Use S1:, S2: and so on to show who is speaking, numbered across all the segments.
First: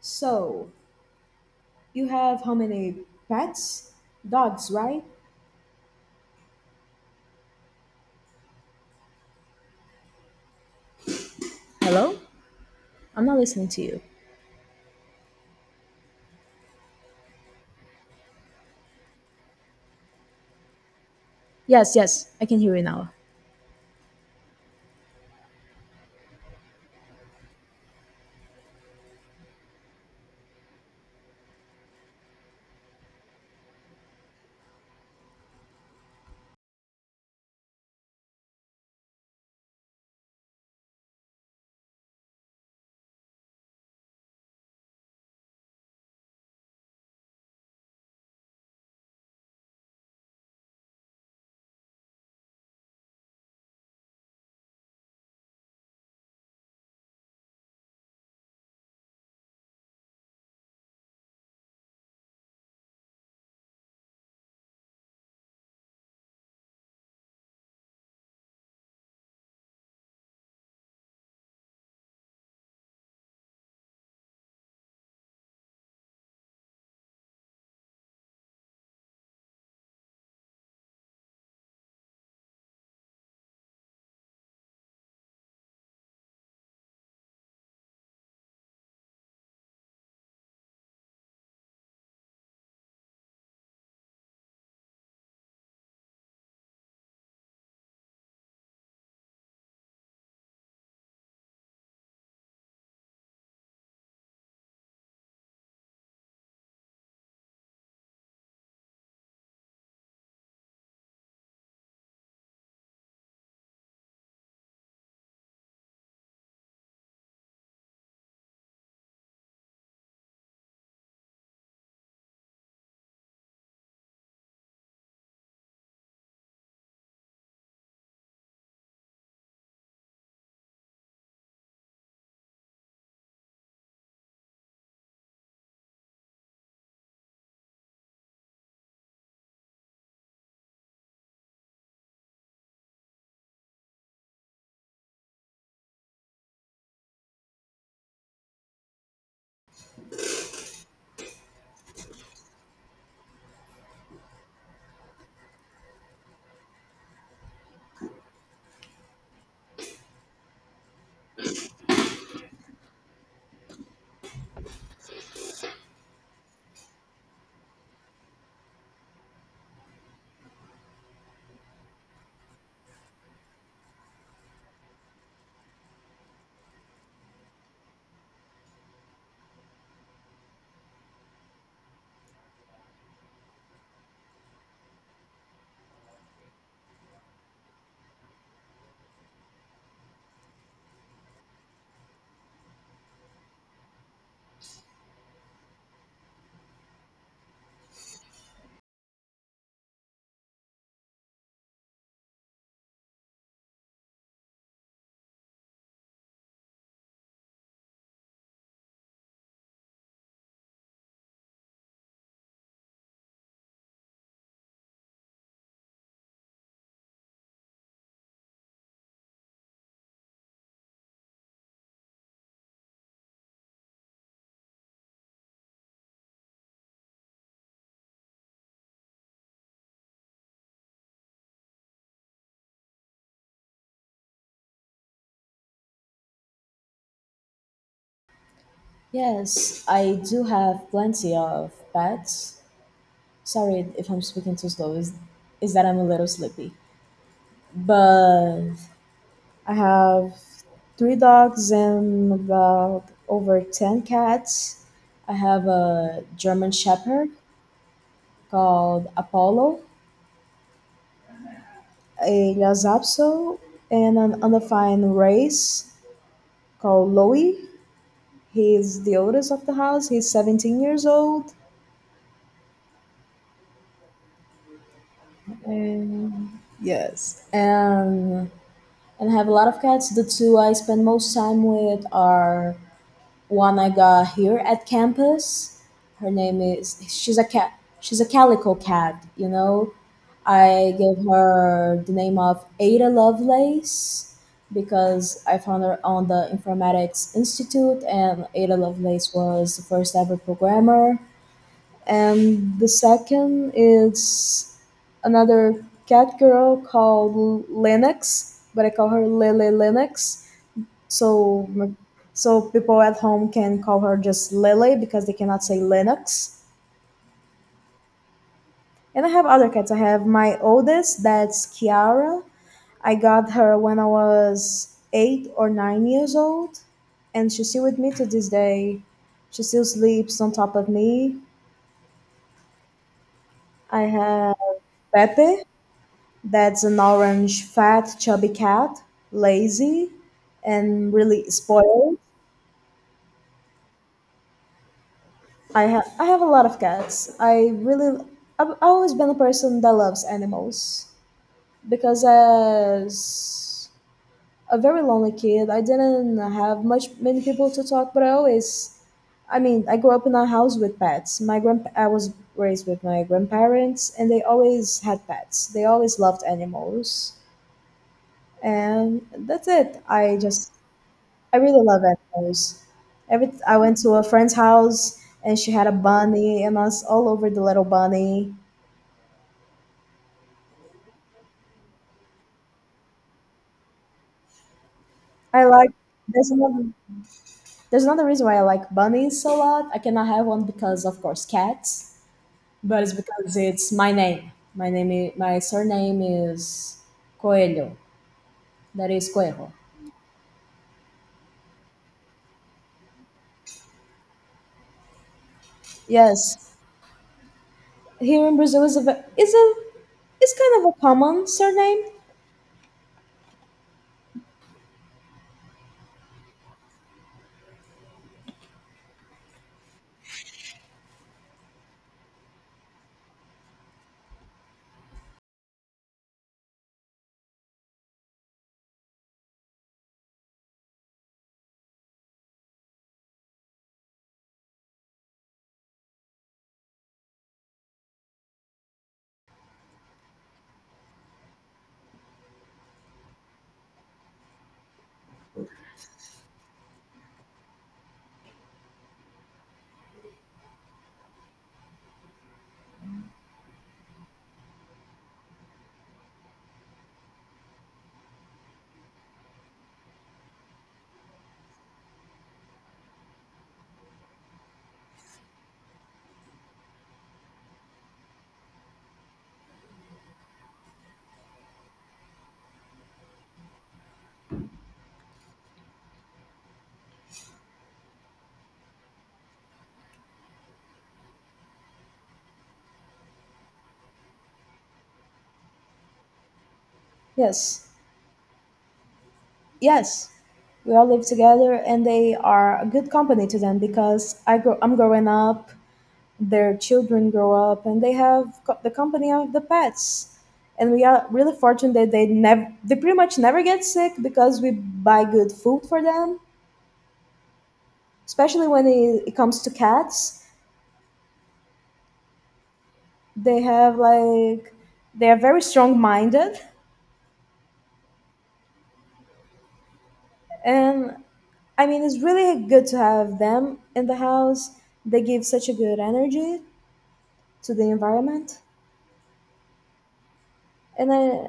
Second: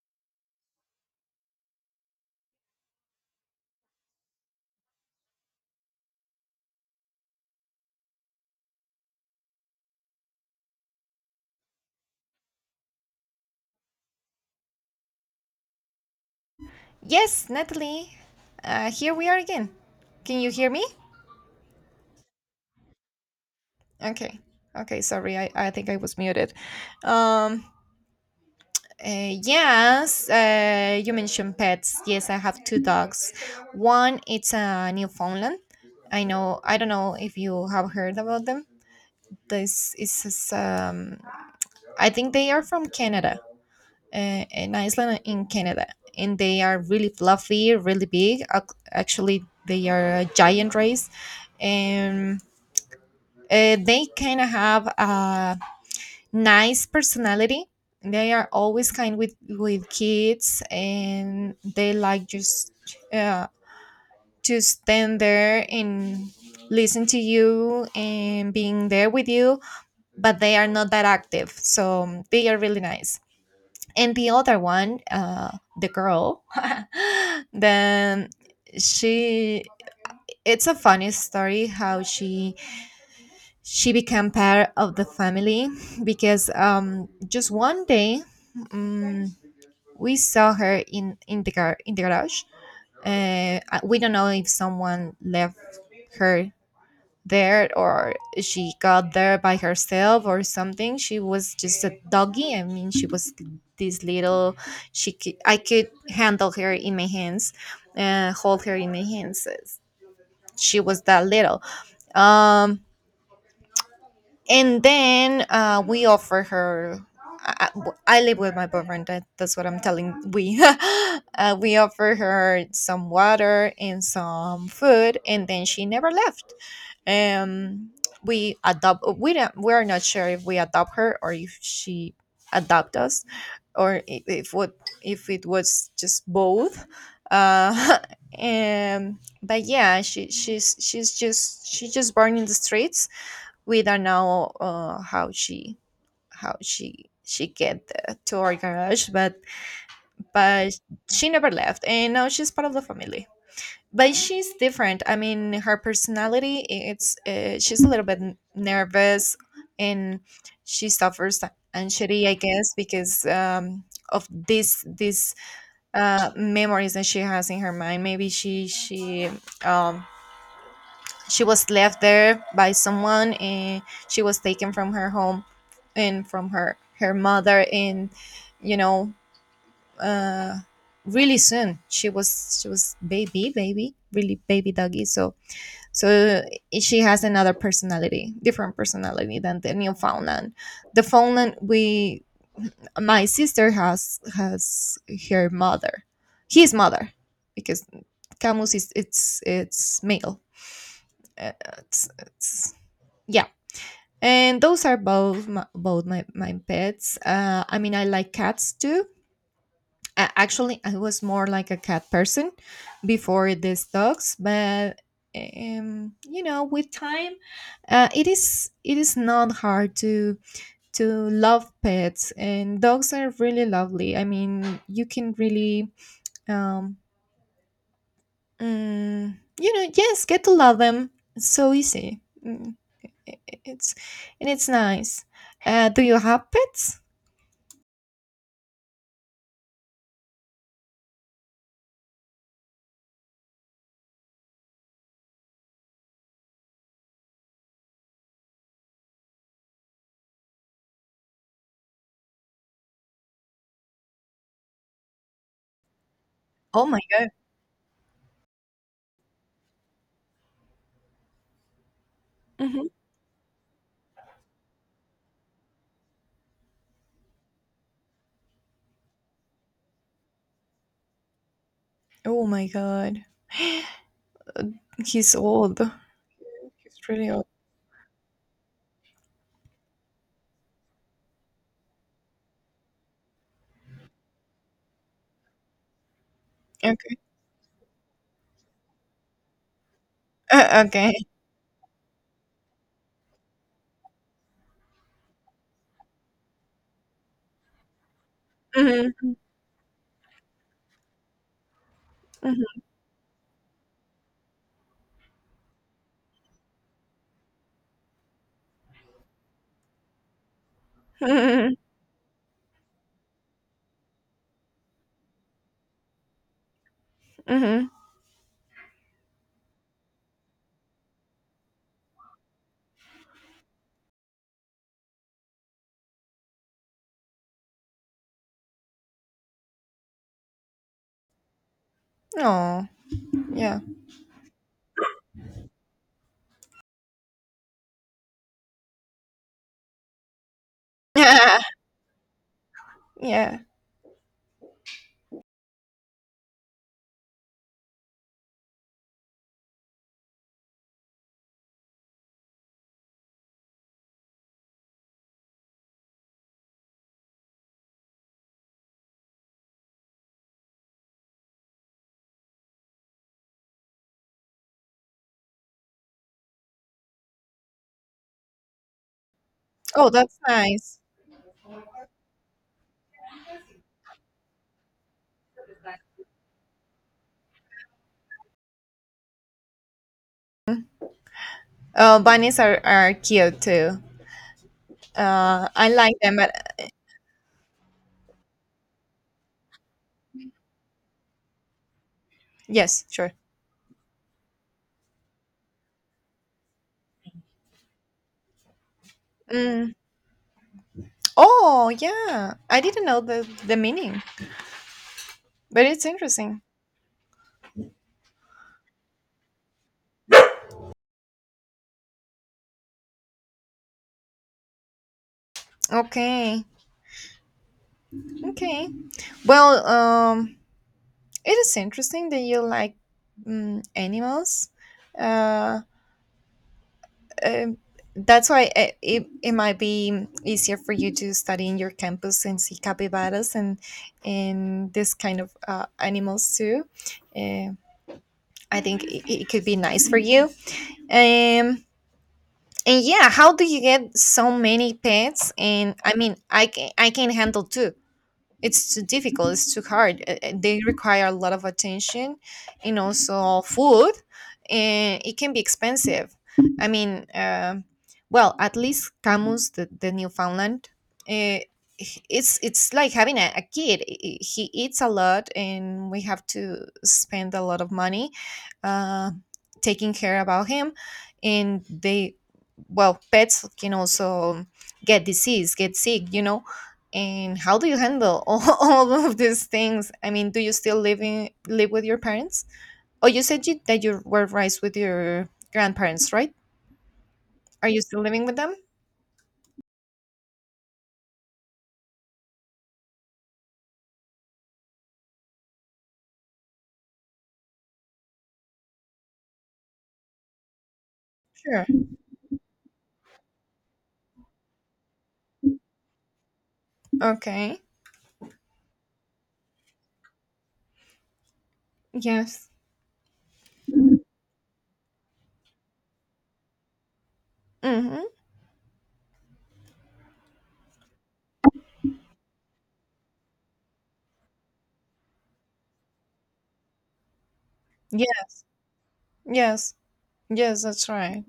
S1: So, you have how many pets? Dogs, right? Hello? I'm not listening to you.
S2: Yes, Natalie. Here we are again. Can you hear me?
S1: Yes, I can hear you now.
S2: Okay. Okay. Sorry, I think I was muted. Um. Yes. You mentioned pets. Yes, I have two dogs. One, it's a Newfoundland. I know. I don't know if you have heard about them. This is. I think they are from Canada. In Iceland and in Canada, and they are really fluffy, really big. Actually, they are a giant race, and they kind of have a nice personality. They are always kind with kids, and they like just uh, to stand there and listen to you and being there with you. But they are not that active, so they are really nice, and the other one the girl then she, it's a funny story how she became part of the family, because just one day, um, we saw her in the garage. We don't know if someone left her there, or she got there by herself or something. She was just a doggy, I mean she was this little, I could handle her in my hands, hold her in my hands, she was that little um and then, we offer her, I live with my boyfriend, that's what I'm telling we we offer her some water and some food, and then she never left um we adopt, we don't, we are not sure if we adopt her, or if she adopt us, or if what, if it was just both. uh but yeah, she just born in the streets. We don't know how she, how she get to our garage, but she never left, and now she's part of the family. But she's different, I mean her personality, it's she's a little bit nervous, and she suffers anxiety, I guess, because of this these memories that she has in her mind. Maybe um she was left there by someone, and she was taken from her home and from her mother, and you know, uh really soon she was baby baby really baby doggy, so, so she has another personality, different personality than the Newfoundland. The Newfoundland, we my sister has her mother, his mother, because Camus is it's male. Uh, it's Yeah, and those are both my, both my pets. I mean, I like cats too. Actually, I was more like a cat person before these dogs, but you know, with time, it is, it is not hard to love pets, and dogs are really lovely. I mean, you can really, um, you know, yes, get to love them, it's so easy. Mm. It's, and it's nice. Do you have pets?
S1: Yes, I do have plenty of pets. Sorry if I'm speaking too slow, is that I'm a little sleepy. But I have three dogs and about over 10 cats. I have a German
S2: Oh my god.
S1: Shepherd called Apollo, a
S2: Mhm.
S1: Lhasapso, and an undefined race called Loey. He's the oldest of the house. He's 17 years old.
S2: Oh my god, he's old.
S1: And
S2: He's really
S1: yes.
S2: old.
S1: And I have a lot of cats. The two I spend most time with are one I got here at campus. Her name is
S2: Okay.
S1: she's a cat. She's a calico cat. You know, I
S2: Okay.
S1: gave her the name of Ada Lovelace because I found her on the Informatics Institute, and Ada
S2: Mm-hmm.
S1: Lovelace was the first ever programmer. And the second is another cat girl called Linux, but I call her Lily Linux, so,
S2: Mm-hmm.
S1: m- so people at home can call her just Lily because they cannot say Linux.
S2: Mm-hmm.
S1: And I have other cats. I have my oldest, that's Kiara. I got her when I was 8 or 9 years old, and she's still with me to this day. She still sleeps on top of me.
S2: Oh, yeah.
S1: I have Pepe, that's an orange, fat, chubby cat, lazy and really spoiled.
S2: Yeah.
S1: I have a lot of cats. I've always been a person that loves animals because as a very lonely kid, I didn't have much many people to talk, but I mean, I grew up in a house with pets. My grand I was raised with my grandparents and they always had pets. They always loved animals. And that's it.
S2: Oh, that's nice.
S1: I really love animals. Every I went to a friend's house and she had a bunny and I was all over the little bunny.
S2: Oh, bunnies are cute too.
S1: I
S2: I
S1: like
S2: like them,
S1: there's
S2: but
S1: another there's another reason why I like bunnies a lot. I cannot have one because of course cats, but
S2: yes,
S1: it's
S2: sure.
S1: because it's my name. My surname is Coelho. That is Coelho.
S2: Mm. Oh, yeah. I didn't know the meaning, but it's interesting.
S1: Yes, here in Brazil is a is kind of a common surname.
S2: Okay. Okay. Well, it is interesting that you like, animals. Uh, um, that's why it might be easier for you to study in your campus and see capybaras, and this kind of animals too. Uh, I think it could be nice for you. Um, and yeah, how do you get so many pets? And I mean, I can handle two, it's too difficult, it's too hard. They require a lot of attention, and also food, and it can be expensive. I mean, well, at least Camus, the Newfoundland, uh, it's like having a, kid. He eats a lot, and we have to spend a lot of money uh, taking care about him. And they, well, pets can also get disease, get sick, you know. And how do you handle all, all of these things? I mean, do you still live with your parents? Oh, you said that you were raised with your grandparents, right?
S1: Yes.
S2: Are you still living with them?
S1: Yes, we all live together, and they are a good company to them because I'm growing up, their children grow up, and they have the company of the pets. And we are really
S2: Sure.
S1: fortunate that they pretty much never get sick because we buy good food for them.
S2: Okay.
S1: Especially when it comes to cats,
S2: Yes.
S1: they have like they are very strong-minded,
S2: Mm-hmm.
S1: and I mean it's really good to have them in the house. They give such a good energy to the
S2: Yeah.
S1: environment.
S2: Yes. Yes, that's
S1: And
S2: right.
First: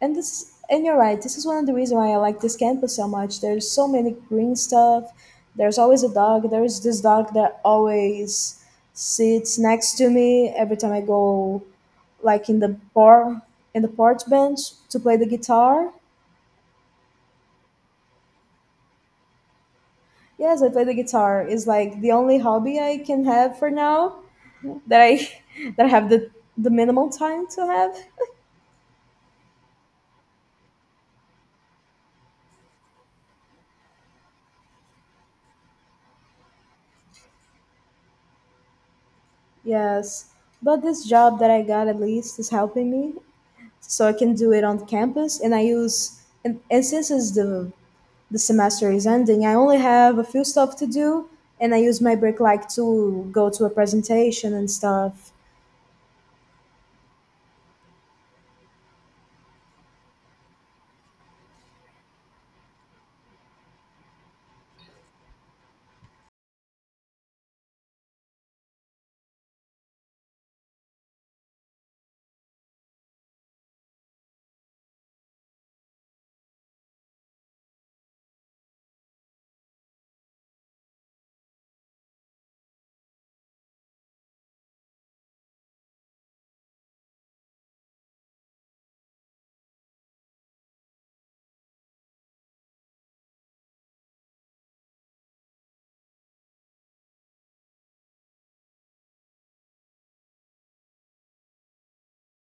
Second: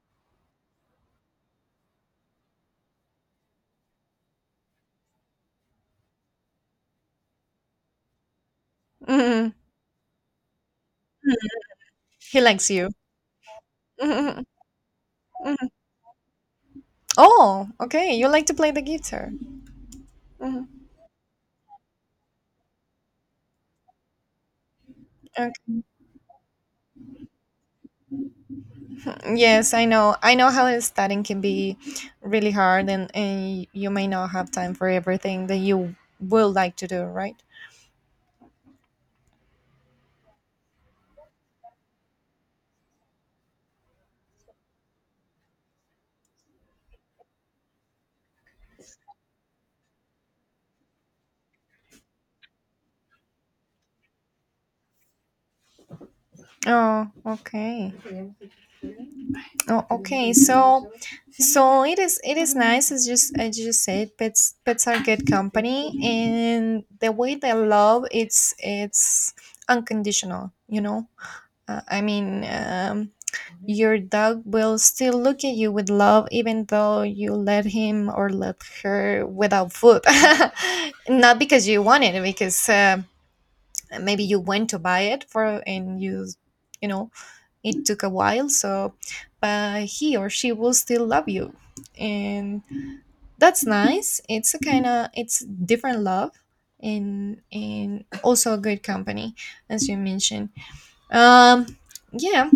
S1: and this and you're right, this is one of the reasons why I like this campus so much. There's so many green stuff. There's always a dog. There's this dog that always
S2: Hmm.
S1: sits next to me every time I go,
S2: He
S1: like in the
S2: likes you.
S1: bar, in the porch
S2: Mhm.
S1: bench, to play the
S2: Mhm.
S1: guitar.
S2: Oh, okay. You like to play the guitar.
S1: Yes, I
S2: Mhm.
S1: play the guitar. It's like the only hobby I can have for now, that I
S2: Okay.
S1: that I have the minimal time to have.
S2: Yes, I know. I know how studying can be really hard, and you may not have time for everything that you would like to do, right?
S1: Yes, but this job that I got at least is helping me, so I can do it on campus. And I use and since it's the semester is ending, I only have a few stuff to do, and I use my break like to go to a presentation and stuff.
S2: Oh, okay. Oh, okay. So, it is. It is nice. It's just as you said, pets. Pets are good company, and the way they love, it's unconditional. You know. I mean, your dog will still look at you with love, even though you let him or let her without food. Not because you want it, because maybe you went to buy it for and you, it took a while. So, but he or she will still love you, and that's nice. It's a kind of it's different love, and also a good company, as you mentioned. Um, yeah,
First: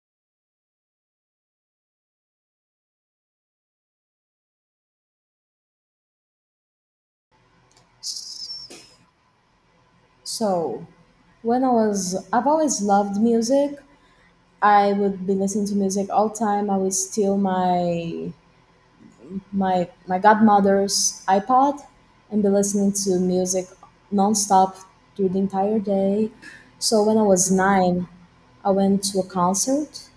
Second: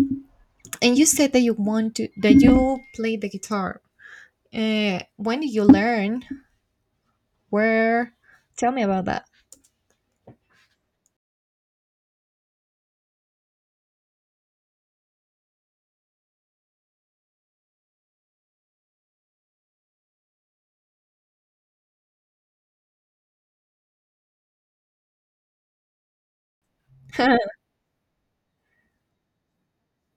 S2: and you said that you want to that you play the guitar. When did you learn? Where? Tell me about that.
S1: So I've always loved music. I would be listening to music all the time. I would steal my godmother's iPod and be listening to music nonstop through the entire day. So when I was nine, I went to a concert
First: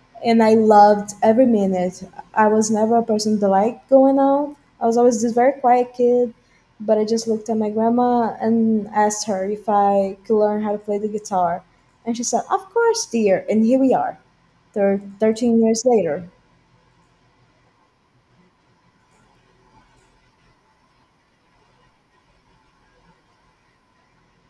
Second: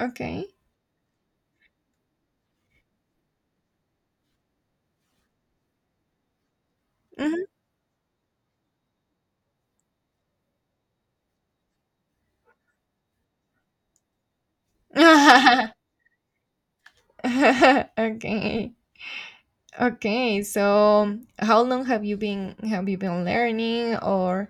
S1: and
S2: Okay.
S1: I loved every minute. I was never a person that liked going out. I was always this very quiet kid, but I just looked at my grandma and asked her if I could learn how to play the guitar. And she said, "Of course, dear." And here we are, 13
S2: Mhm.
S1: years later.
S2: Okay. Okay. So, how long have you been learning, or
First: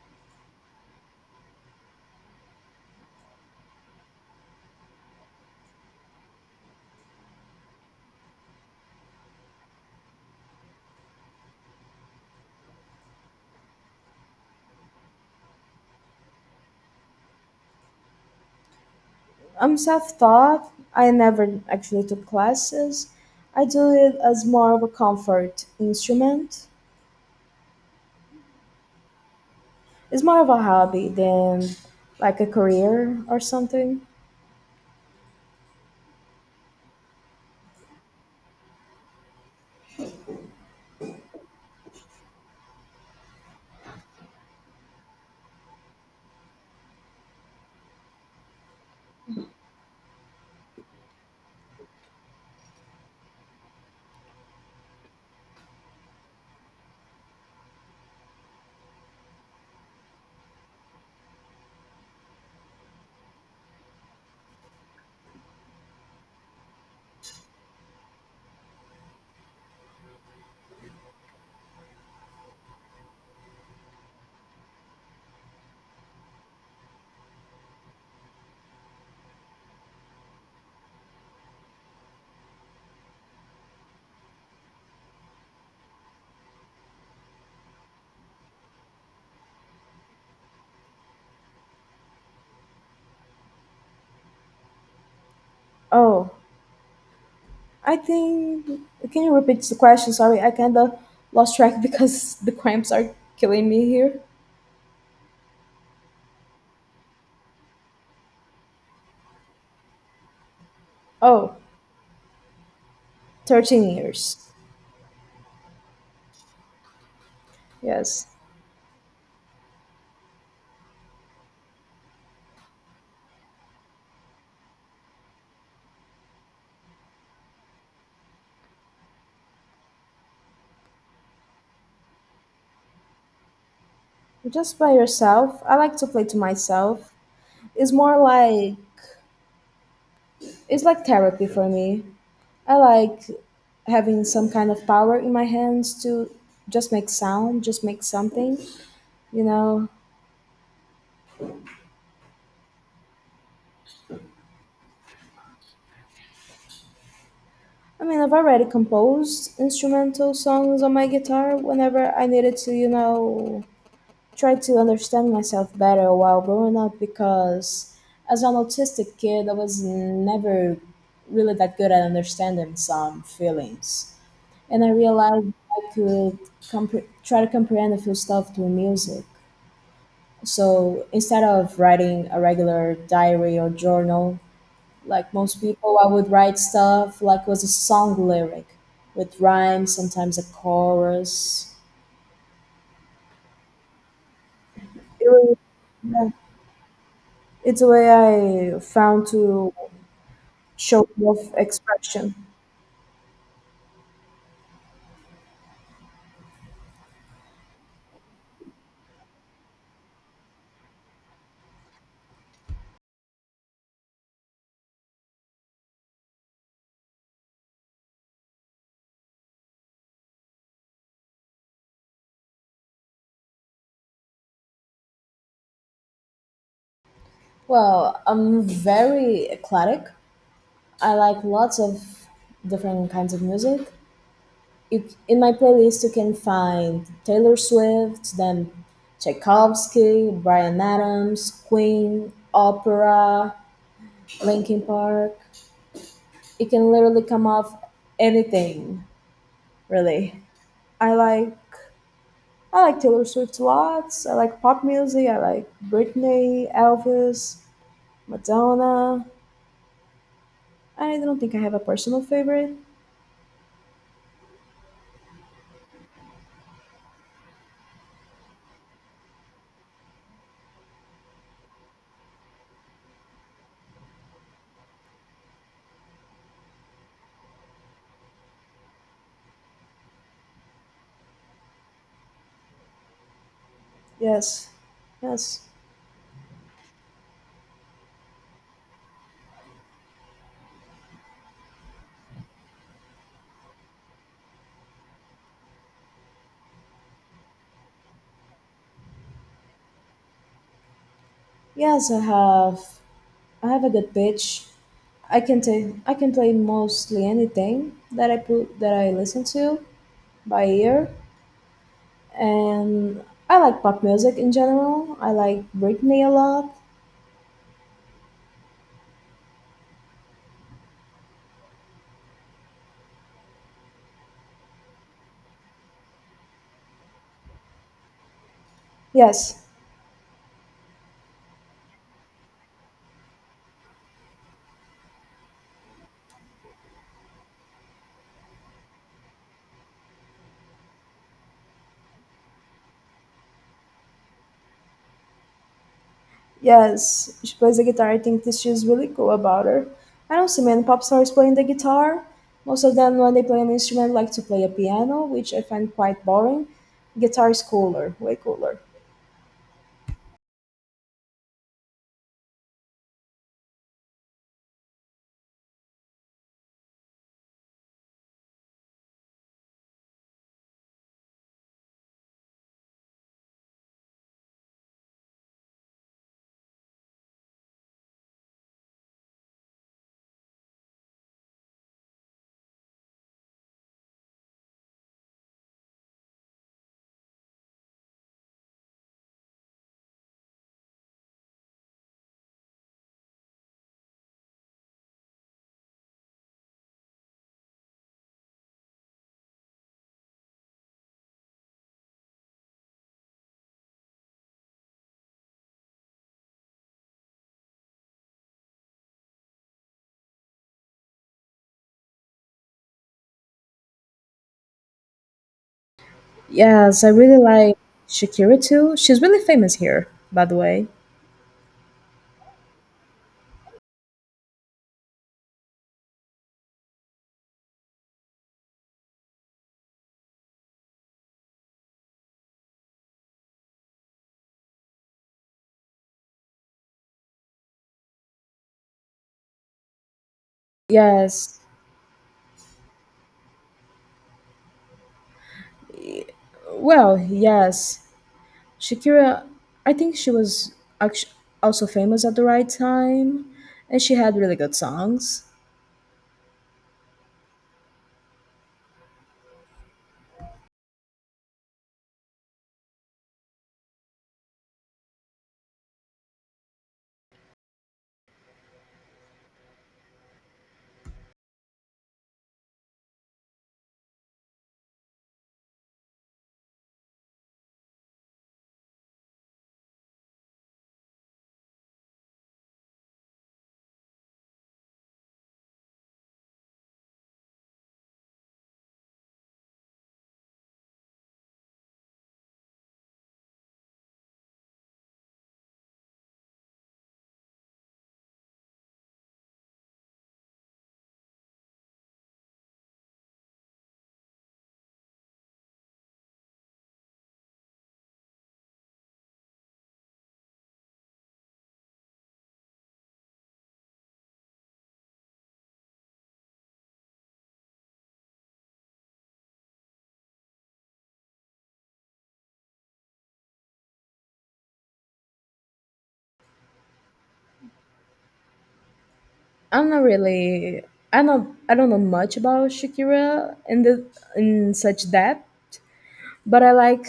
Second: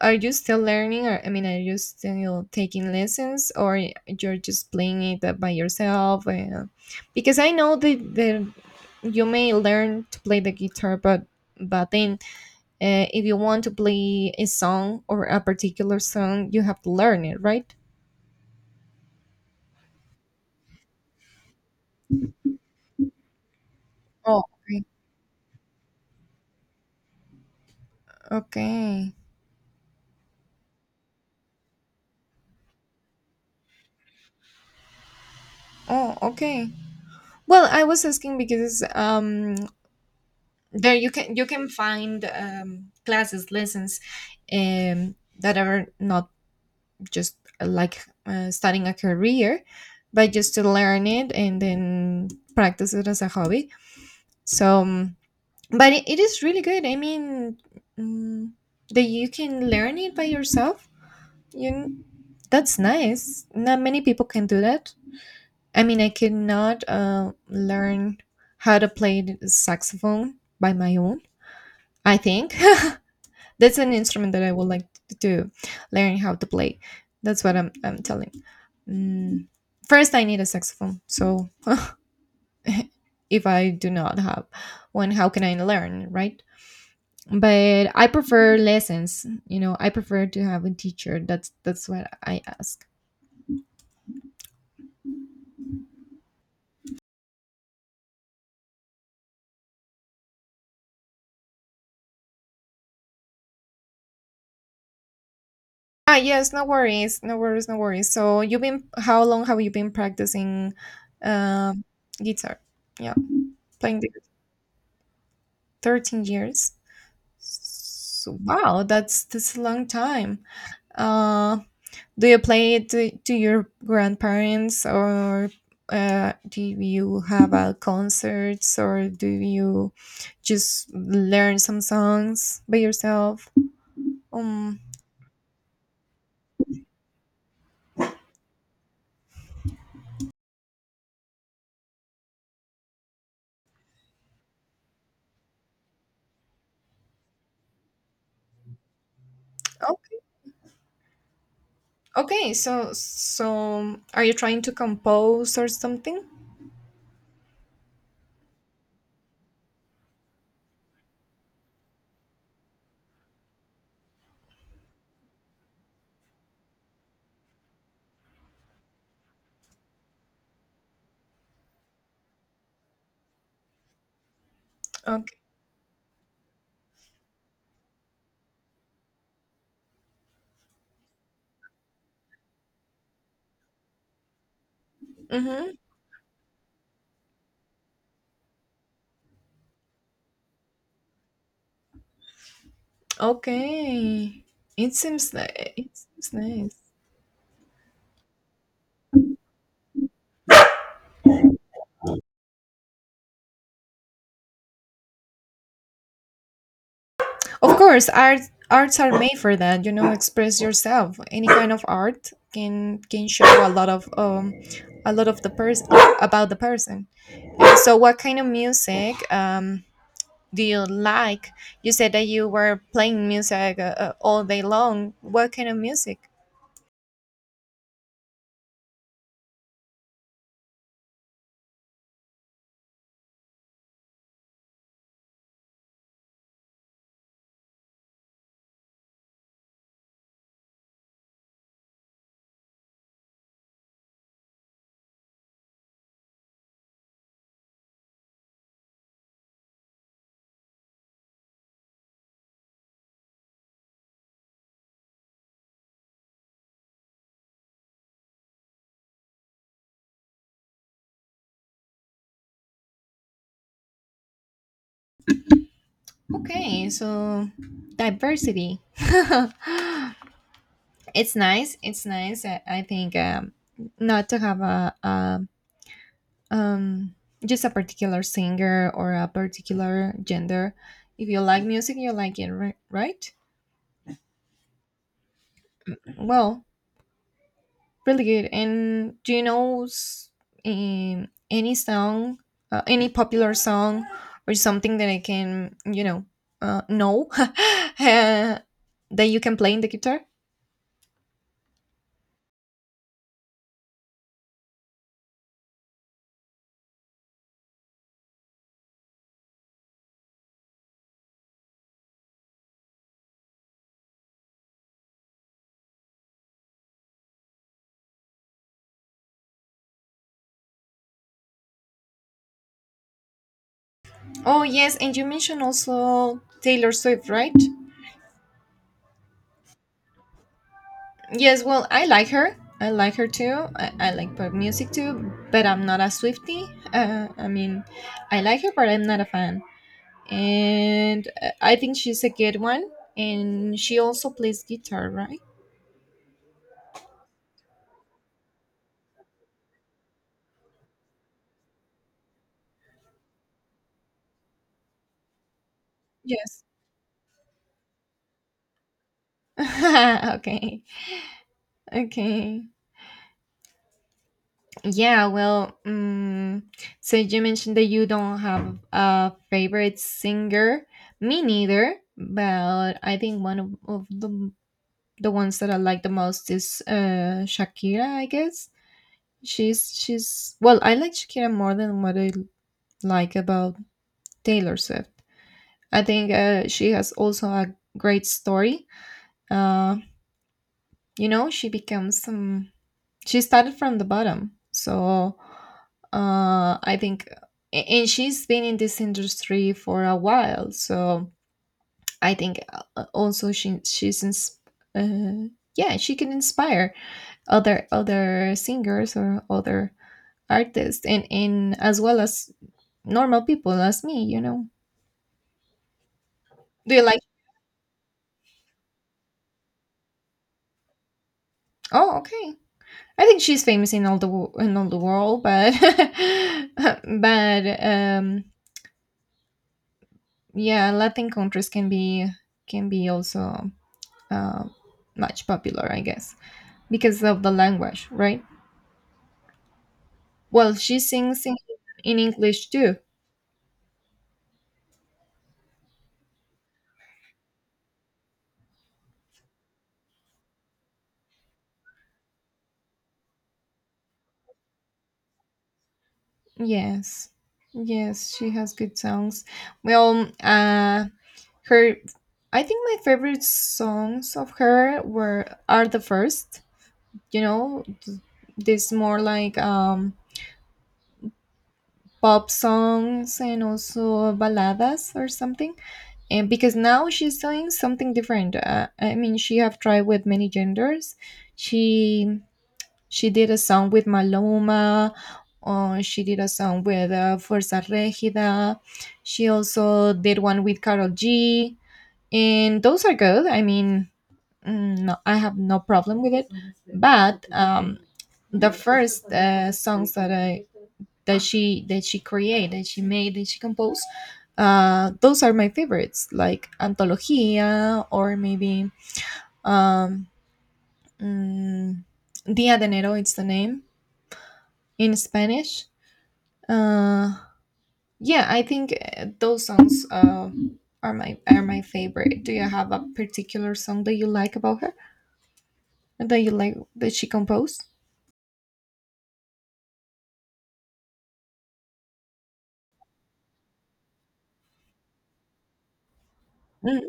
S2: are you still learning? Or I mean, are you still taking lessons, or you're just playing it by yourself? Because I know that you may learn to play the guitar, but then, if you want to play a song or a particular song, you have to learn it, right?
S1: I'm self-taught. I never actually took classes. I do it
S2: Oh,
S1: as more of
S2: okay.
S1: a comfort instrument.
S2: Okay.
S1: It's more of a hobby than like a career or something.
S2: Oh, okay. Well, I was asking because there you can, find, classes, lessons, um that are not just like, starting a career, but just to learn it and then practice it as a hobby. So, but it is really good. I mean, mm, that you can learn it by yourself. You, kn- that's nice. Not many people can do that. I mean, I could not learn how to play the saxophone by my own. I think that's an instrument that I would like to learn how to play. That's what I'm telling. Mm. First, I need a saxophone. So, if I do not have one, how can I learn, right? But I prefer lessons. You know, I prefer to have a teacher. That's what I ask.
S1: Oh, I think, can you repeat the question? Sorry, I kind of lost track because the cramps are killing me here.
S2: Ah, yes, no worries, no worries, no worries. So how long have you been practicing
S1: Oh,
S2: um guitar? Yeah,
S1: 13
S2: playing the
S1: years.
S2: 13 years.
S1: Yes.
S2: So, wow, that's a long time. Uh, do you play it to your grandparents, or do you have concerts, or do you just learn some songs by yourself?
S1: Just
S2: Um,
S1: by yourself. I like to play to myself. It's more like it's like therapy for me. I like having some kind of power in my hands to just make sound, just make something, you know.
S2: oh. Okay, so are you trying to compose or something?
S1: I mean, I've already composed instrumental songs on my guitar whenever I needed to, you know, try to understand myself better while growing up because as an autistic kid, I was never really that good at understanding some feelings. And I
S2: Okay.
S1: realized I could try to comprehend a few stuff through music. So instead of writing a regular diary or journal, like most
S2: Mm-hmm.
S1: people, I would write stuff like was a song lyric with rhymes, sometimes a chorus.
S2: Okay. It
S1: It
S2: seems
S1: was,
S2: it
S1: yeah,
S2: seems nice.
S1: it's a way I found to show off expression.
S2: Of course, arts are made for that, you know, express yourself. Any kind of art can show a lot of the person, about the person. So what kind of music, do you like? You said that you were playing music, all day long. What kind of music?
S1: Well, I'm very eclectic. I like lots of different kinds of music. In my playlist you can find Taylor Swift, then Tchaikovsky, Bryan Adams, Queen, opera, Linkin Park. It can literally come off anything, really. I like I like Taylor Swift lots. I like pop music. I like Britney, Elvis, Madonna. I don't think I have a personal favorite.
S2: Okay, so diversity. It's nice. It's nice. I think, not to have a, um, just a particular singer or a particular gender. If you like music, you like it, right?
S1: Yes, yes,
S2: Well, really good. And do you know, any song, any popular song, or something that I can, know, that you can play in the guitar?
S1: yes. I have a good pitch. I can play mostly anything that I put that I listen to by ear, and I like pop music in general. I like Britney a lot.
S2: Oh, yes, and you mentioned also Taylor Swift, right?
S1: Yes,
S2: Yes, well, I like her. I like her too. I like pop music too, but I'm not a Swiftie. I mean, I like her, but I'm not a fan. And I think she's a good one. And she also plays guitar, right?
S1: yes, she plays the guitar. I think this is really cool about her. I don't see many pop stars playing the guitar. Most of them, when they play an instrument, like to play a piano, which I find quite
S2: Yes.
S1: boring. Guitar is cooler, way cooler.
S2: Okay. Okay. Yeah, well, so you mentioned that you don't have a favorite singer. Me neither, but I think one of the ones that I like the most is Shakira, I guess. She's Well, I like Shakira more than what I like about Taylor Swift. I think she has also a great story. Uh, you know, she becomes some she started from the bottom, so I think, and she's been in this industry for a while, so I think, also she's uh, yeah, she can inspire other, singers or other artists, and as well as normal people as me, you know. Do you
S1: Yes, I
S2: like,
S1: really like Shakira too. She's really famous here, by the way.
S2: oh, okay, I think she's famous in all the world, but but yeah, Latin countries can be, also uh, much popular, I guess, because of the language, right? Well, she sings in,
S1: Yes.
S2: in English too.
S1: Well, yes. Shakira, I think she was actu also famous at the right time, and she had really good songs.
S2: Yes. Yes, she has good songs. Well, her, I think my favorite songs of her were are the first, you know, this more like, pop songs, and also baladas or something. And because now she's doing something different, I mean, she have tried with many genders, she she did a song with Maloma, or she did a song with Fuerza Regida. She also did one with Carol G. And those are good. I mean, no, I have no problem with it. But the first songs that I that she create that she made that she composed, those are my favorites, like antologia, or maybe, um mm, dia de enero, it's the name in Spanish. uh yeah, I think, those songs, are my, favorite. Do you have a particular song that you like about her, that you like that she composed?
S1: I'm not really, I not, I don't know much about Shakira in the in such depth, but I like
S2: Mm.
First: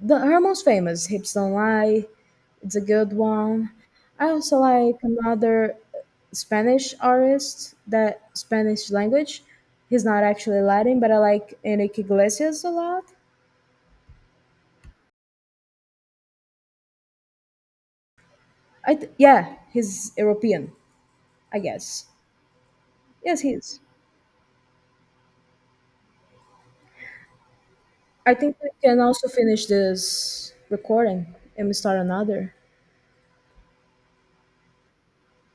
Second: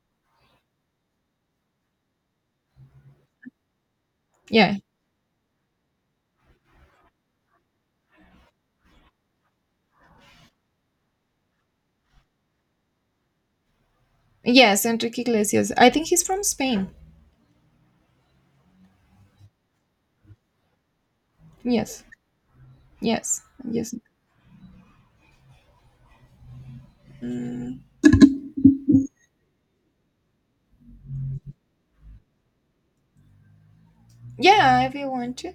S1: the her most famous "Hips Don't Lie." It's a good one. I also
S2: Yeah,
S1: like another Spanish artist, that Spanish language. He's not actually Latin, but I like Enrique Iglesias a lot.
S2: yes, Enrique Iglesias, I think he's from Spain.
S1: Yeah, he's European, I
S2: Yes.
S1: guess. Yes,
S2: Yes.
S1: he is.
S2: Yes. Mm.
S1: I think we can also finish this recording and we start another.
S2: Yeah, if you want to.